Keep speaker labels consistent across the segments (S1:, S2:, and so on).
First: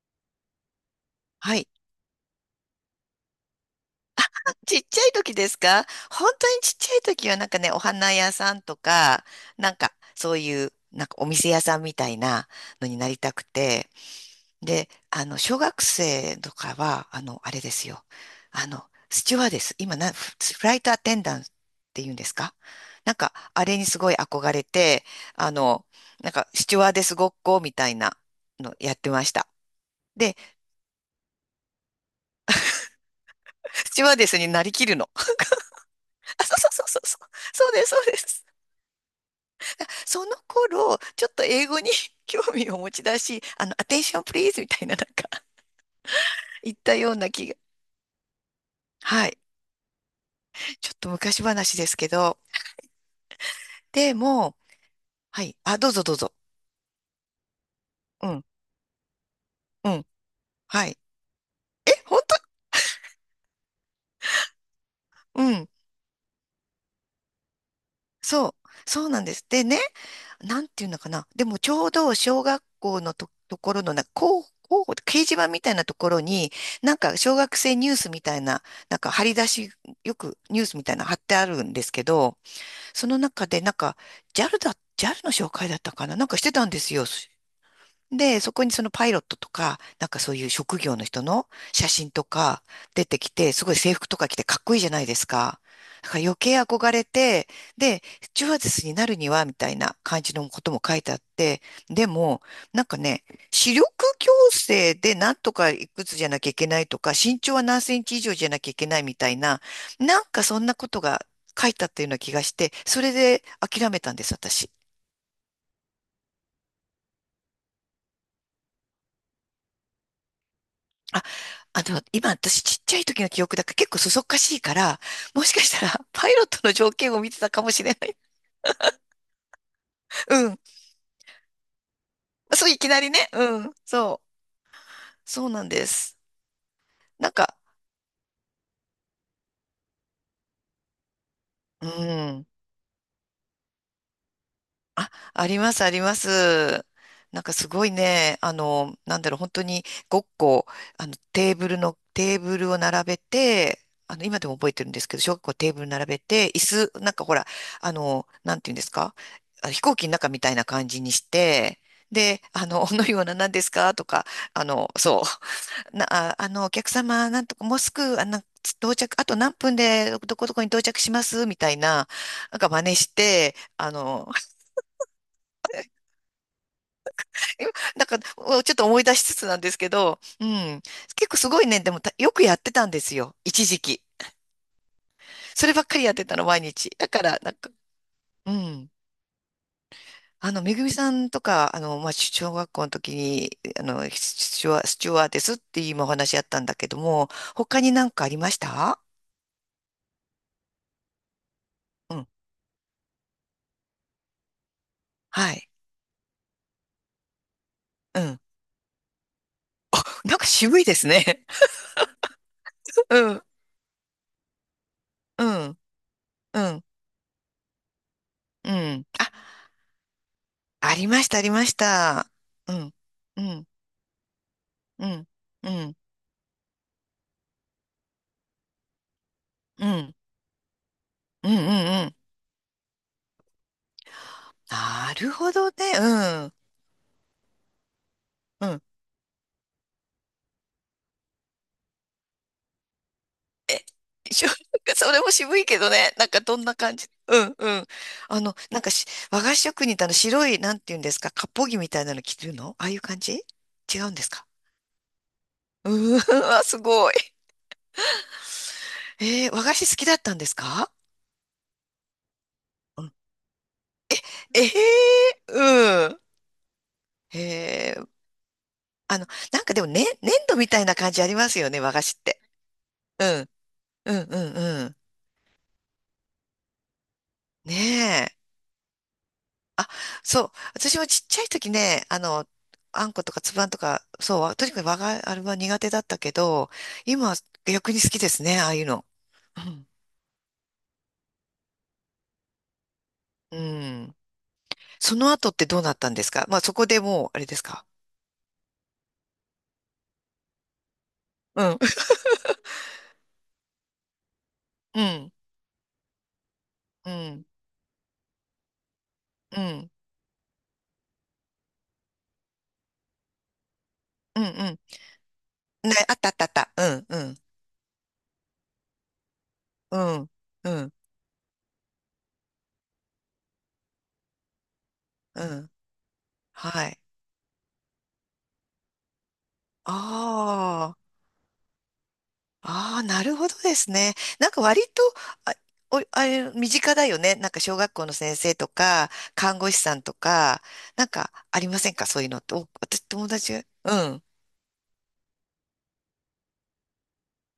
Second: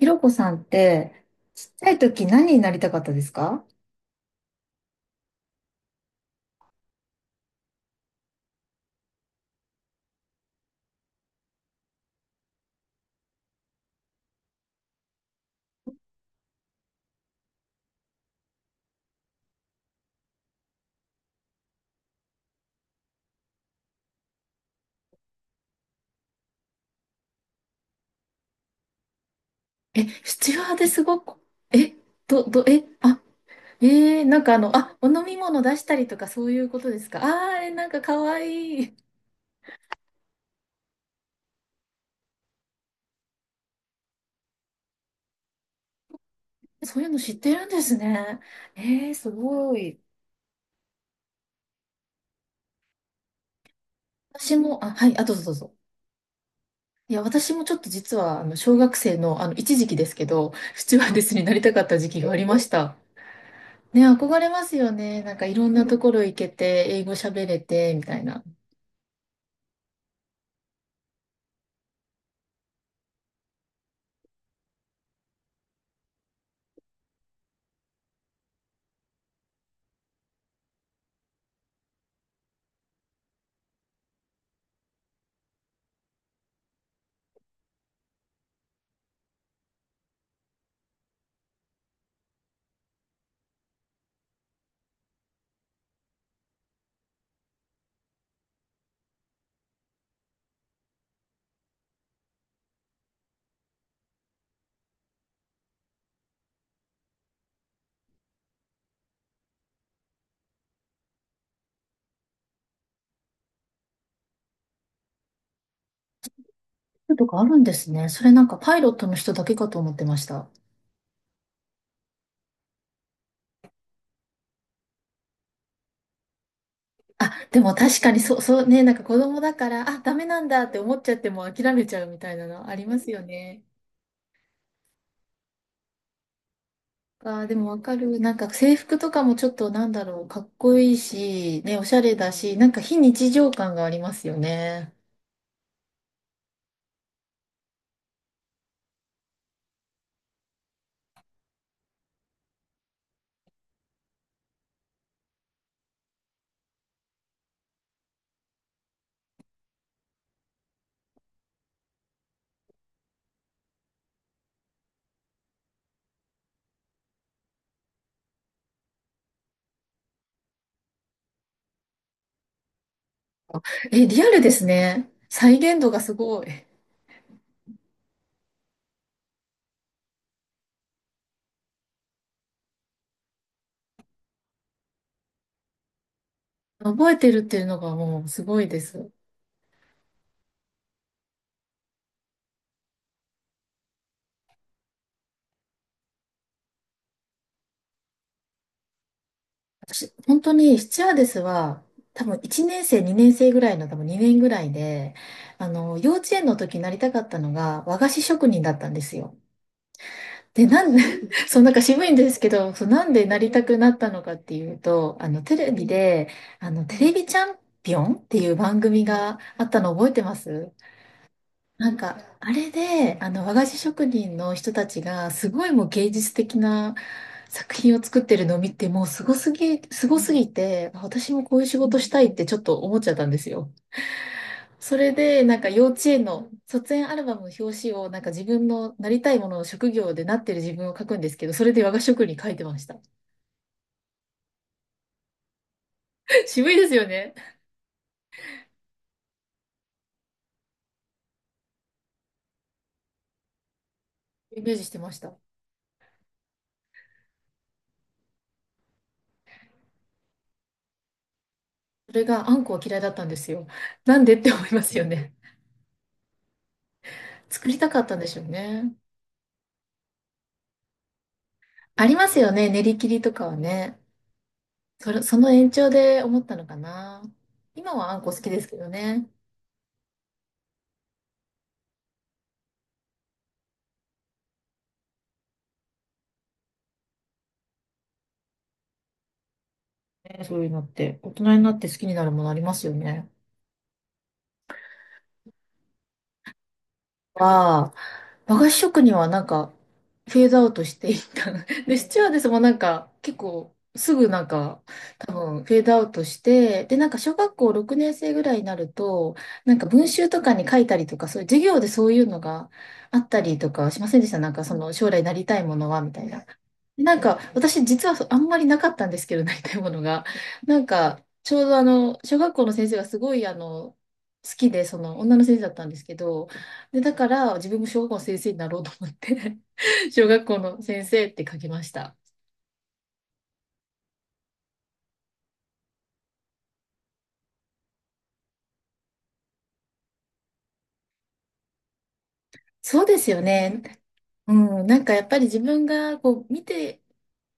S1: ひろこさんって、
S2: は
S1: ち
S2: い。
S1: っちゃい時何になりたかったですか？
S2: ちっちゃい時ですか？本当にちっちゃい時はなんかね、お花屋さんとか、なんかそういう、なんかお店屋さんみたいなのになりたくて。で、小学生とかは、あれですよ。スチュワーデス。今な、フフライトアテンダントって言うんですか？なんか、あれにすごい憧れて、あの、なんか、スチュワーデスごっこみたいなのやってました。
S1: え、
S2: で、
S1: スチュワーデスごっこ、え、ど、ど、え、あ、
S2: スチュワー
S1: えー、
S2: デ
S1: な
S2: ス
S1: ん
S2: に
S1: か
S2: なりきる
S1: お
S2: の。
S1: 飲 み物出したりとか
S2: あ、
S1: そう
S2: そ
S1: い
S2: う
S1: う
S2: そう
S1: こ
S2: そう
S1: とで
S2: そう
S1: す
S2: そ
S1: か？
S2: う。
S1: あー、
S2: そうで
S1: な
S2: す、
S1: んか
S2: そう
S1: か
S2: で
S1: わ
S2: す。
S1: いい。
S2: その頃、ちょっと英語に 興味を持ち出し、アテンションプリーズみたいななんか 言った
S1: そういう
S2: よう
S1: の
S2: な
S1: 知っ
S2: 気
S1: て
S2: が。
S1: るんですね。
S2: は
S1: す
S2: い。
S1: ごい。
S2: ちょっと昔話ですけど。で
S1: 私
S2: も、
S1: も、はい、どうぞ
S2: は
S1: どう
S2: い。
S1: ぞ。
S2: あ、どうぞどうぞ。
S1: いや、私もちょっと実
S2: う
S1: は、
S2: ん。
S1: 小学生の、一時
S2: う
S1: 期で
S2: ん。
S1: すけど、ス
S2: は
S1: チ
S2: い。
S1: ュワーデスになりたかっ
S2: え、
S1: た時
S2: 本
S1: 期があり
S2: 当？
S1: ました。ね、憧れますよね。なん
S2: う
S1: かいろ
S2: ん。
S1: んなところ行けて、英語喋れて、みたいな。
S2: そう。そうなんです。でね、なんていうのかな。でもちょうど小学校のと、ところのな、掲示板みたいなところに、なんか小学生ニュースみたいな、なんか張り出し、よくニュースみたいなの貼ってあるんですけど、その中で、なんか、ジャルの紹介だったかななんかしてたんですよ。で、そこにそのパイロットとか、なんかそういう職業の人の写真とか出てきて、すごい制服とか着てかっこいいじゃないですか。だから余計憧れて、で、スチュワーデスになるには、みたいな感じのことも書いてあって、でも、なんかね、視力矯正でなんとかいくつじゃなきゃいけないとか、身長は何センチ以上じゃなきゃいけないみたいな、なんかそんなことが書いてあったような気がして、それで諦めたんです、私。
S1: とかあるんですね。それなんかパイロットの人だけかと思ってました。
S2: あ、今私ちっちゃい時の記憶だから結構そそっかしいから、もしかしたら パイロットの条件を見てた
S1: で
S2: かも
S1: も
S2: しれ
S1: 確
S2: な
S1: か
S2: い。
S1: にそう、そうね、なんか子供だから、ダメ
S2: う
S1: なん
S2: ん。
S1: だって思っちゃっても諦めちゃうみたいな
S2: そ
S1: の
S2: う、
S1: あ
S2: い
S1: り
S2: き
S1: ま
S2: な
S1: す
S2: り
S1: よ
S2: ね。う
S1: ね。
S2: ん。そう。そうなんです。なん
S1: あー、で
S2: か、
S1: もわかる。なんか制服とかもちょっとなんだろう、かっこいいし、ね、お
S2: う
S1: しゃれだ
S2: ん。
S1: し、なんか非日常感がありますよね。
S2: あ、あります、あります。なんかすごいね、なんだろう、本当にごっこ、あの、テーブルの、テーブルを並べて、今でも覚えてるんですけど、小学校テーブル並べて、なんかほら、なんていうんですか、あ飛行機の中みたいな感じにして、で、おのような何ですかとか、あの、そう、な、あ、あの、お客様、なんとか、もうすぐ、到着、あと何分でどこどこに到着しますみたいな、なんか真似して、
S1: え、リアルですね。再現度がすごい。
S2: だかおちょっと思い出しつつなんですけど、うん。結構すごいね、でもたよくやってたんですよ。一時期。そればっかりやってたの、毎日。だ
S1: 覚え
S2: か
S1: て
S2: ら、
S1: るっ
S2: なん
S1: ていう
S2: か、
S1: のがもうす
S2: う
S1: ごいで
S2: ん。
S1: す。
S2: めぐみさんとか、まあ、小学校の時に、スチュワーデスっていう今お話あったんだけども、他になんかありました？
S1: 私、本当にスチュワーデスは、
S2: う
S1: 多
S2: ん。
S1: 分1年生、2年生ぐらいの、多分2年ぐらいで、
S2: はい。
S1: 幼稚園の時になりたかったのが和菓
S2: う
S1: 子
S2: ん。
S1: 職人だったんですよ。
S2: なんか
S1: で、
S2: 渋
S1: な
S2: いで
S1: んで、
S2: すね。
S1: そう、なんか渋いんですけど、そう、な んで
S2: う
S1: な
S2: ん。
S1: りたくなったのかっていうと、
S2: う
S1: テレ
S2: ん。
S1: ビで、
S2: うん。
S1: テレビチャンピオンっていう
S2: う
S1: 番組
S2: ん。あ、
S1: があったの覚えてます？
S2: ありました、ありまし
S1: なんか、
S2: た。
S1: あれ
S2: うん。
S1: で、
S2: う
S1: 和菓
S2: ん。
S1: 子職人の人たち
S2: うん。
S1: が、すご
S2: う
S1: いもう
S2: ん。
S1: 芸術的な作品を作ってるのを見て、もうすごすぎ、
S2: う
S1: す
S2: ん。
S1: ごすぎて、私も
S2: うんう
S1: こ
S2: ん
S1: ういう仕事
S2: う
S1: し
S2: ん。
S1: たいってちょっと思っちゃったんですよ。それ
S2: なる
S1: で、
S2: ほ
S1: なんか
S2: どね。
S1: 幼稚園
S2: う
S1: の
S2: ん。
S1: 卒園アルバムの表紙を、なんか自分
S2: うん。
S1: のなりたいものの職業でなってる自分を書くんですけど、それで和菓子職に書いてました。
S2: しょ それも渋いけどね。なんか どん
S1: 渋
S2: な
S1: いです
S2: 感
S1: よ
S2: じ。
S1: ね。
S2: うんうん。なんかし和菓子職人ってあの白い、なんて言うんですか、割烹着みたいなの着てるのああいう感じ違うんですか？
S1: イメージしてました。
S2: うーん、あ、すごい。えー、和菓子好きだったんですか？
S1: それがあんこは嫌い
S2: う
S1: だ
S2: ん。
S1: ったんですよ。なんでって
S2: え
S1: 思いますよね。
S2: ー、うん。
S1: 作りた
S2: え
S1: かっ
S2: ー、
S1: たんでしょうね。
S2: あの、なんかでもね、ね粘土みたいな感じありますよね、和菓
S1: あり
S2: 子っ
S1: ます
S2: て。
S1: よね、練り切り
S2: う
S1: とか
S2: ん、
S1: はね。
S2: うん、うん、うん。
S1: その延長で思ったのかな。
S2: ね
S1: 今はあんこ
S2: え。
S1: 好きですけどね。
S2: あ、そう。私もちっちゃい時ね、あんことかつぶあんとか、そう、わとにかく我があれは苦手だったけど、今は逆に好きですね、ああいうの。うん。
S1: ねそういうのって、大人になって好きになるものありますよね。
S2: うん。その後ってどうなったんですか？まあそこでもう、あれですか？
S1: は、和菓子職人はなんか、フェードアウトしていった。
S2: うん。
S1: で、スチュワーデスもなんか、結構、すぐなんか、
S2: う
S1: 多
S2: ん。
S1: 分、フェードアウトして、で、なん
S2: う
S1: か、小
S2: ん。
S1: 学校6年生ぐらいになると、
S2: う
S1: なんか、
S2: ん。
S1: 文集とかに書いたりとか、そういう授業でそういうのがあったりとかしませんでした？
S2: うん。う
S1: なんか、そ
S2: ん。
S1: の、将来なりたいもの
S2: ね、
S1: は、み
S2: あっ
S1: たい
S2: たあっ
S1: な。
S2: たあった。うん。
S1: な
S2: う
S1: んか、
S2: ん。
S1: 私実はあんまりなかったんですけど、なりたいも
S2: う
S1: のが。
S2: ん。う
S1: なん
S2: ん。
S1: か、ちょうど小学校の先生がすごい好きで、その女の
S2: う
S1: 先生だ
S2: ん。
S1: ったんですけど、
S2: は
S1: で、
S2: い。
S1: だから自分も小学校の先生になろうと思って 小学校の
S2: ああ。
S1: 先生って書きました。
S2: ああ、なるほどですね。なんか割と、あ、あれ、身近だよね。なんか小学校の先生とか、看護師さんとか、なんかありませんかそういうのって。お、私
S1: そうで
S2: 友
S1: すよ
S2: 達、
S1: ね。
S2: うん、
S1: うん、なんかやっぱり自分がこう見て、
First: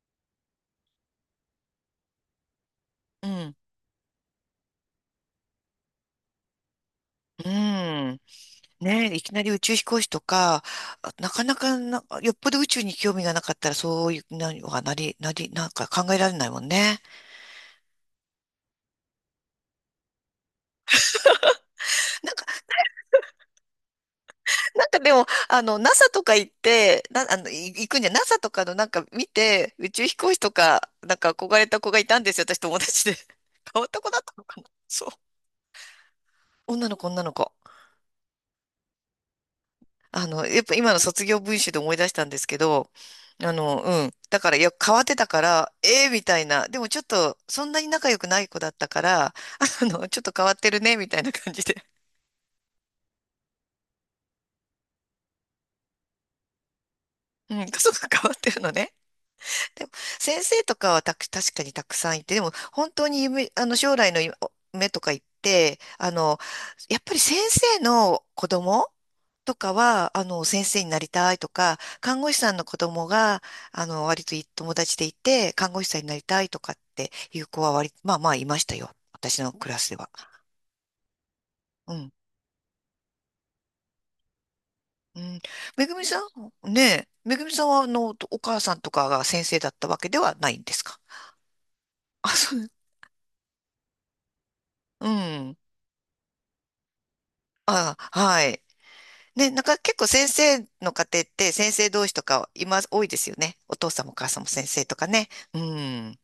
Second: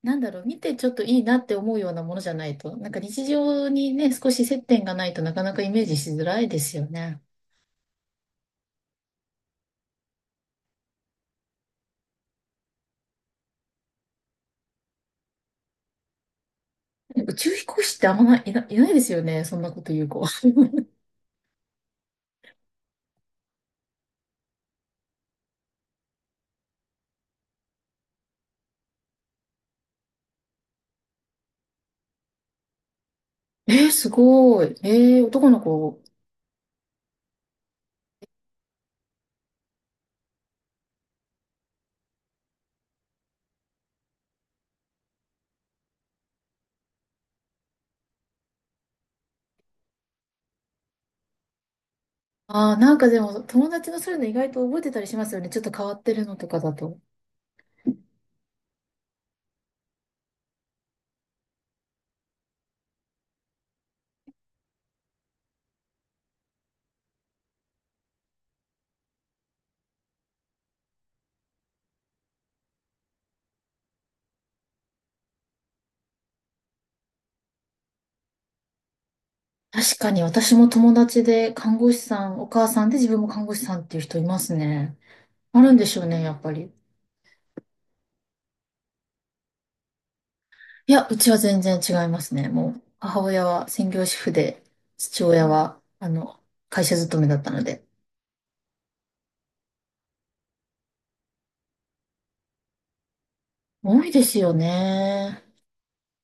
S1: なんだろう、見てちょっといいなって思うようなものじゃないと、なんか日
S2: うん、
S1: 常にね、少し接点がないとなかなかイメージしづらいですよね。
S2: うん。ねえ、いきなり宇宙飛行士とか、あなかなかな、よっぽど宇宙に興味がなかったら、そういう、な、はなり、なり、なんか考えられないもんね。
S1: 宇宙飛行士ってあんまない、いないですよね。そんなこと言う子。
S2: なんかでも、NASA とか行って、な、あの、い行くんじゃ、NASA とかのなんか見て、宇宙飛行士とか、なんか憧れた子がいたんですよ、私友達で。変わった
S1: す
S2: 子だったのか
S1: ご
S2: な
S1: い。
S2: そう。
S1: 男の子。
S2: 女の子、女の子。やっぱ今の卒業文集で思い出したんですけど、うん。だから、いや、変わってたから、ええみたいな。でもちょっと、そんなに仲良くない子だったから、ちょっと変わってるね、みたいな感じで。
S1: ああ、なんかでも、友達のそういうの意外と覚えてたりしますよね。ちょっと変わってるのとかだと。
S2: うん、家族変わってるのね。でも、先生とかはたく、確かにたくさんいて、でも、本当に夢、あの、将来の夢とか言って、やっぱり先生の子供とかは、先生になりたいとか、看護師さんの子供が、割といい友達でいて、看護師さんになりたいとかっていう子は割、まあまあいましたよ。私のクラスで
S1: 確
S2: は。
S1: かに、私も友達で看護
S2: う
S1: 師
S2: ん。
S1: さん、お母さんで自分も看護師さんっていう人いますね。
S2: うん。
S1: あるんで
S2: めぐ
S1: しょ
S2: み
S1: う
S2: さ
S1: ね、やっぱり。
S2: んねえ、めぐみさんは、お母さんとかが先生だったわけではないんです
S1: い
S2: か？
S1: や、うちは全然違いま
S2: あ、
S1: すね。
S2: そ
S1: も
S2: う。
S1: う、母親は専業主婦で、
S2: う
S1: 父親
S2: ん。
S1: は、会社勤めだったので。
S2: あ、はい。ね、なんか結構先生の家庭って先生同士とか今多いですよね。お父
S1: 多
S2: さん
S1: い
S2: もお
S1: で
S2: 母
S1: す
S2: さんも
S1: よ
S2: 先生とかね。
S1: ね。
S2: うん。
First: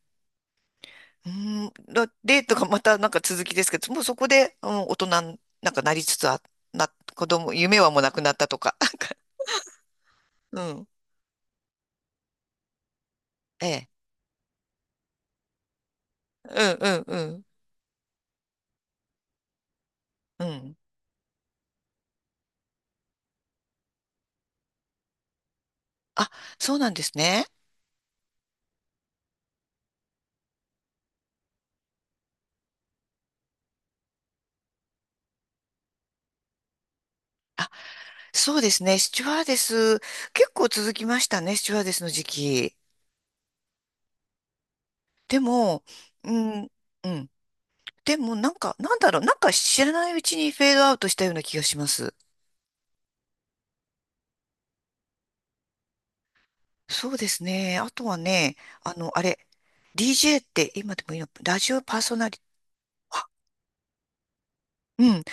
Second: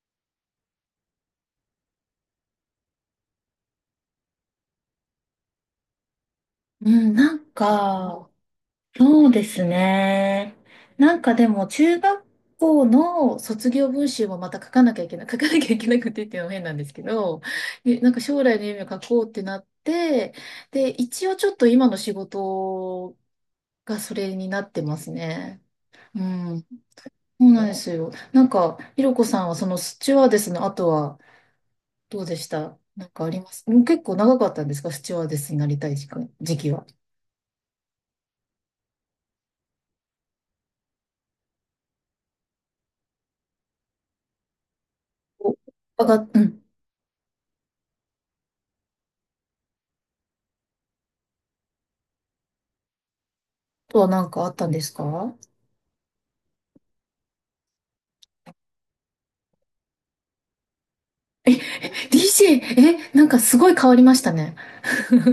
S2: うん、だデートがまたなんか続きですけど、もうそこで、うん、大人になんかなりつつあ、
S1: う
S2: な、
S1: ん、
S2: 子
S1: なん
S2: 供、夢はもうなく
S1: か、
S2: なったとか。か
S1: そうですね。
S2: うん。
S1: なんかでも、中学校の
S2: え
S1: 卒業
S2: え。
S1: 文集もまた書かなきゃいけない、書かなきゃいけなくてっていうのも変
S2: う
S1: なん
S2: ん
S1: で
S2: う
S1: すけ
S2: んう
S1: ど、
S2: ん。
S1: なんか将来の夢を書こうってなって、
S2: うん。
S1: で、一応ちょっと今の仕事がそれになってますね。う
S2: あ、
S1: ん。
S2: そうなんですね。
S1: そうなんですよ。なんか、ひろこさんはそのスチュワーデスの後はどうでした？なんかあります？うん、結構長かったんですか？スチュワーデスになりたい時期は。
S2: そうですね。スチュワーデス、結構続きましたね、スチュワーデスの時期。で
S1: お、
S2: も、
S1: あが、
S2: う
S1: うん。
S2: ん、うん。でもなんか、なんだろう、なんか知らないうちにフェードアウトしたような気がします。
S1: とはなんかあったんですか？
S2: そうですね。あとはね、あの、あれ、DJ って今でもいいの、ラジオパーソナリティ、
S1: DJ、なんかすごい変わりましたね。
S2: うん。なん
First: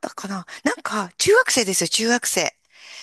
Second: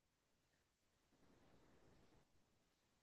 S2: だかな。なんか、中学生ですよ、中学生。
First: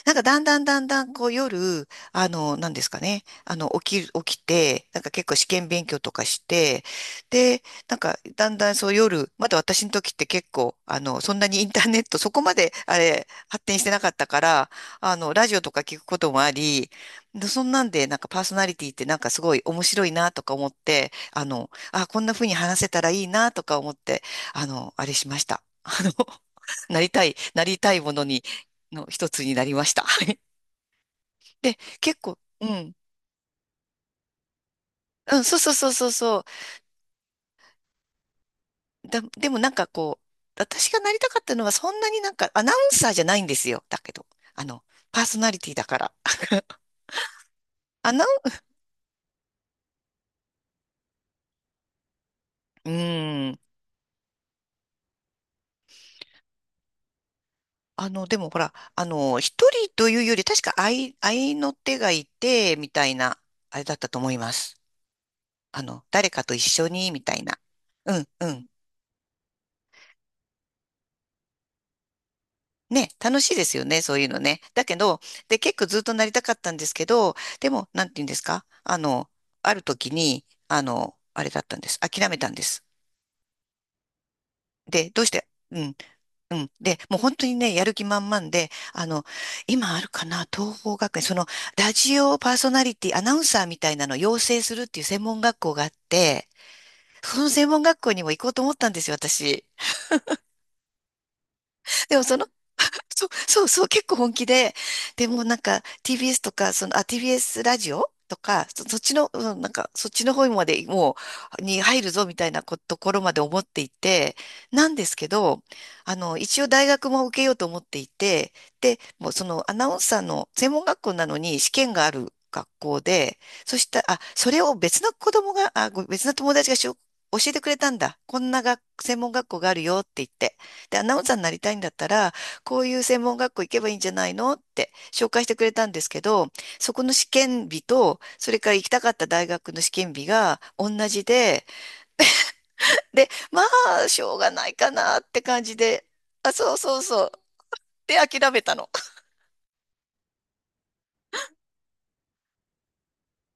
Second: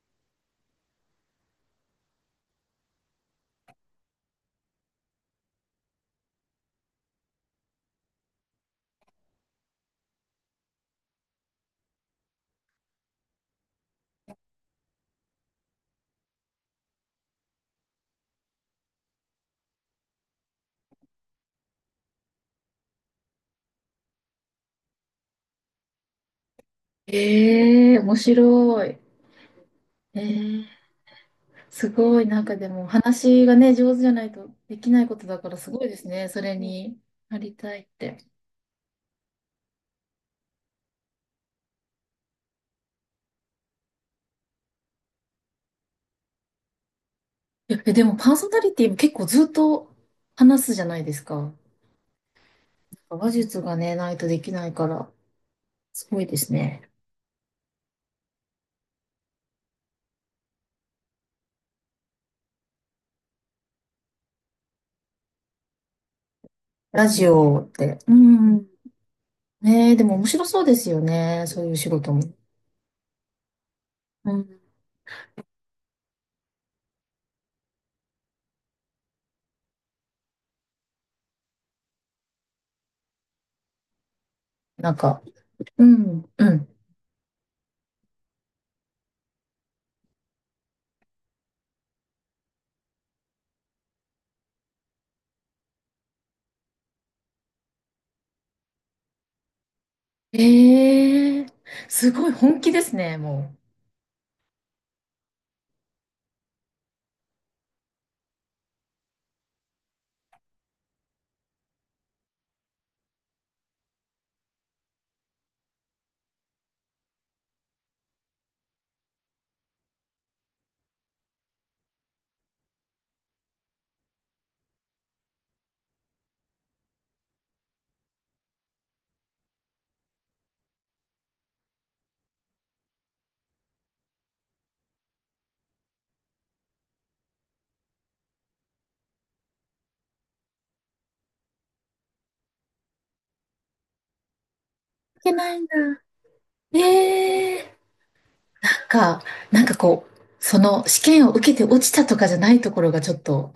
S2: なんか、だんだんだんだん、こう、夜、なんですかね。起きて、なんか結構試験勉強とかして、で、なんか、だんだんそう夜、まだ私の時って結構、そんなにインターネット、そこまで、あれ、発展してなかったから、ラジオとか聞くこともあり、でそんなんで、なんかパーソナリティってなんかすごい面白いなとか思って、あ、こんな風に話せたらいいなとか思って、あれしました。あの、なりた
S1: ええ
S2: いも
S1: 面
S2: のに、
S1: 白い。
S2: の一つになりました。
S1: え
S2: はい。
S1: ー
S2: で、
S1: す
S2: 結
S1: ごい、
S2: 構、
S1: なんか
S2: う
S1: でも
S2: ん。
S1: 話がね、上手じゃないとできないこと
S2: う
S1: だ
S2: ん、
S1: から
S2: そう
S1: す
S2: そう
S1: ご
S2: そ
S1: い
S2: う
S1: です
S2: そう
S1: ね。そ
S2: そ
S1: れになりたいって。
S2: う。だ、でもなんかこう、私がなりたかったのはそんなになんかアナウンサーじゃないんですよ。だけど、あの、パーソナリティだから。
S1: いや、で
S2: ア
S1: も
S2: ナ
S1: パーソナリティも結構ずっと話すじゃないですか。
S2: ウン、
S1: 話
S2: うん。
S1: 術がね、ないとできないから、すごいですね。
S2: でもほら、一人というより、確か愛、愛の手がいて、みたいな、あれだったと思います。誰かと一緒
S1: ラ
S2: に、み
S1: ジ
S2: たいな。
S1: オって。う
S2: うん、う
S1: ん。
S2: ん。
S1: ねえ、でも面白そうですよね。そういう仕事も。
S2: ね、楽しいですよね、そういう
S1: う
S2: の
S1: ん。
S2: ね。だけど、で、結構ずっとなりたかったんですけど、でも、なんて言うんですかあの、ある時に、あれだったんです。諦めたんです。
S1: なん
S2: で、
S1: か、
S2: どうして、う
S1: う
S2: ん、
S1: ん、う
S2: う
S1: ん。
S2: ん。で、もう本当にね、やる気満々で、今あるかな、東邦学園、その、ラジオパーソナリティ、アナウンサーみたいなのを養成するっていう専門学校があって、その専門学校にも行こうと思ったんですよ、私。
S1: ええー す
S2: でも
S1: ごい
S2: その、
S1: 本気です ね、
S2: そう、
S1: も
S2: そうそう、結構本気で、でもなんか TBS とか、TBS ラジオとか、そっちの、うんなんか、そっちの方までもに入るぞみたいなことところまで思っていて、なんですけど、一応大学も受けようと思っていて、で、もうそのアナウンサーの専門学校なのに試験がある学校で、そしたら、あ、それを別の子供が、あ、ご別の友達が教えてくれたんだ。こんな学専門学校があるよって言って。で、アナウンサーになりたいんだったら、こういう専門学校行けばいいんじゃないのって紹介してくれたんですけど、そこの試験日と、それから行きたかった大学の試験日が同じで、で、まあ、しょうがないか
S1: う
S2: な
S1: い
S2: っ
S1: け
S2: て
S1: ない
S2: 感
S1: んだ。
S2: じで、あ、そうそうそう。
S1: えー
S2: で、諦め
S1: な
S2: た
S1: ん
S2: の。
S1: か、なんかこう、その試験を受けて落ちたとかじゃないところがちょっと、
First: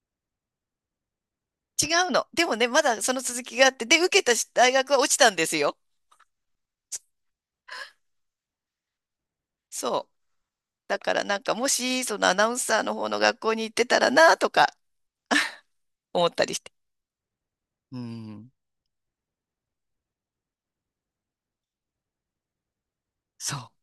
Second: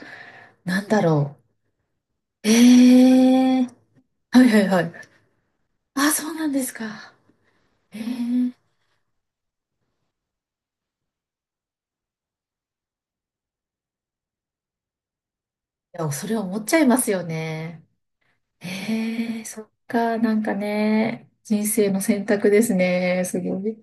S1: なんだろ
S2: 違うの。で
S1: う。
S2: もね、まだその続
S1: え
S2: き
S1: えー
S2: があって、で、受けた
S1: はいはい
S2: 大
S1: は
S2: 学
S1: い。
S2: は落ちたんですよ。
S1: そうなんですか。ええーい
S2: そう。だからなんか、もし、そのアナウンサーの方の学校に行ってたらな、とか
S1: や、
S2: 思
S1: そ
S2: っ
S1: れは
S2: たり
S1: 思
S2: し
S1: っ
S2: て。
S1: ちゃいますよね。
S2: うん、
S1: ええーそっか、なんかね、人生の選択ですね、す
S2: そ
S1: ご
S2: う。
S1: い。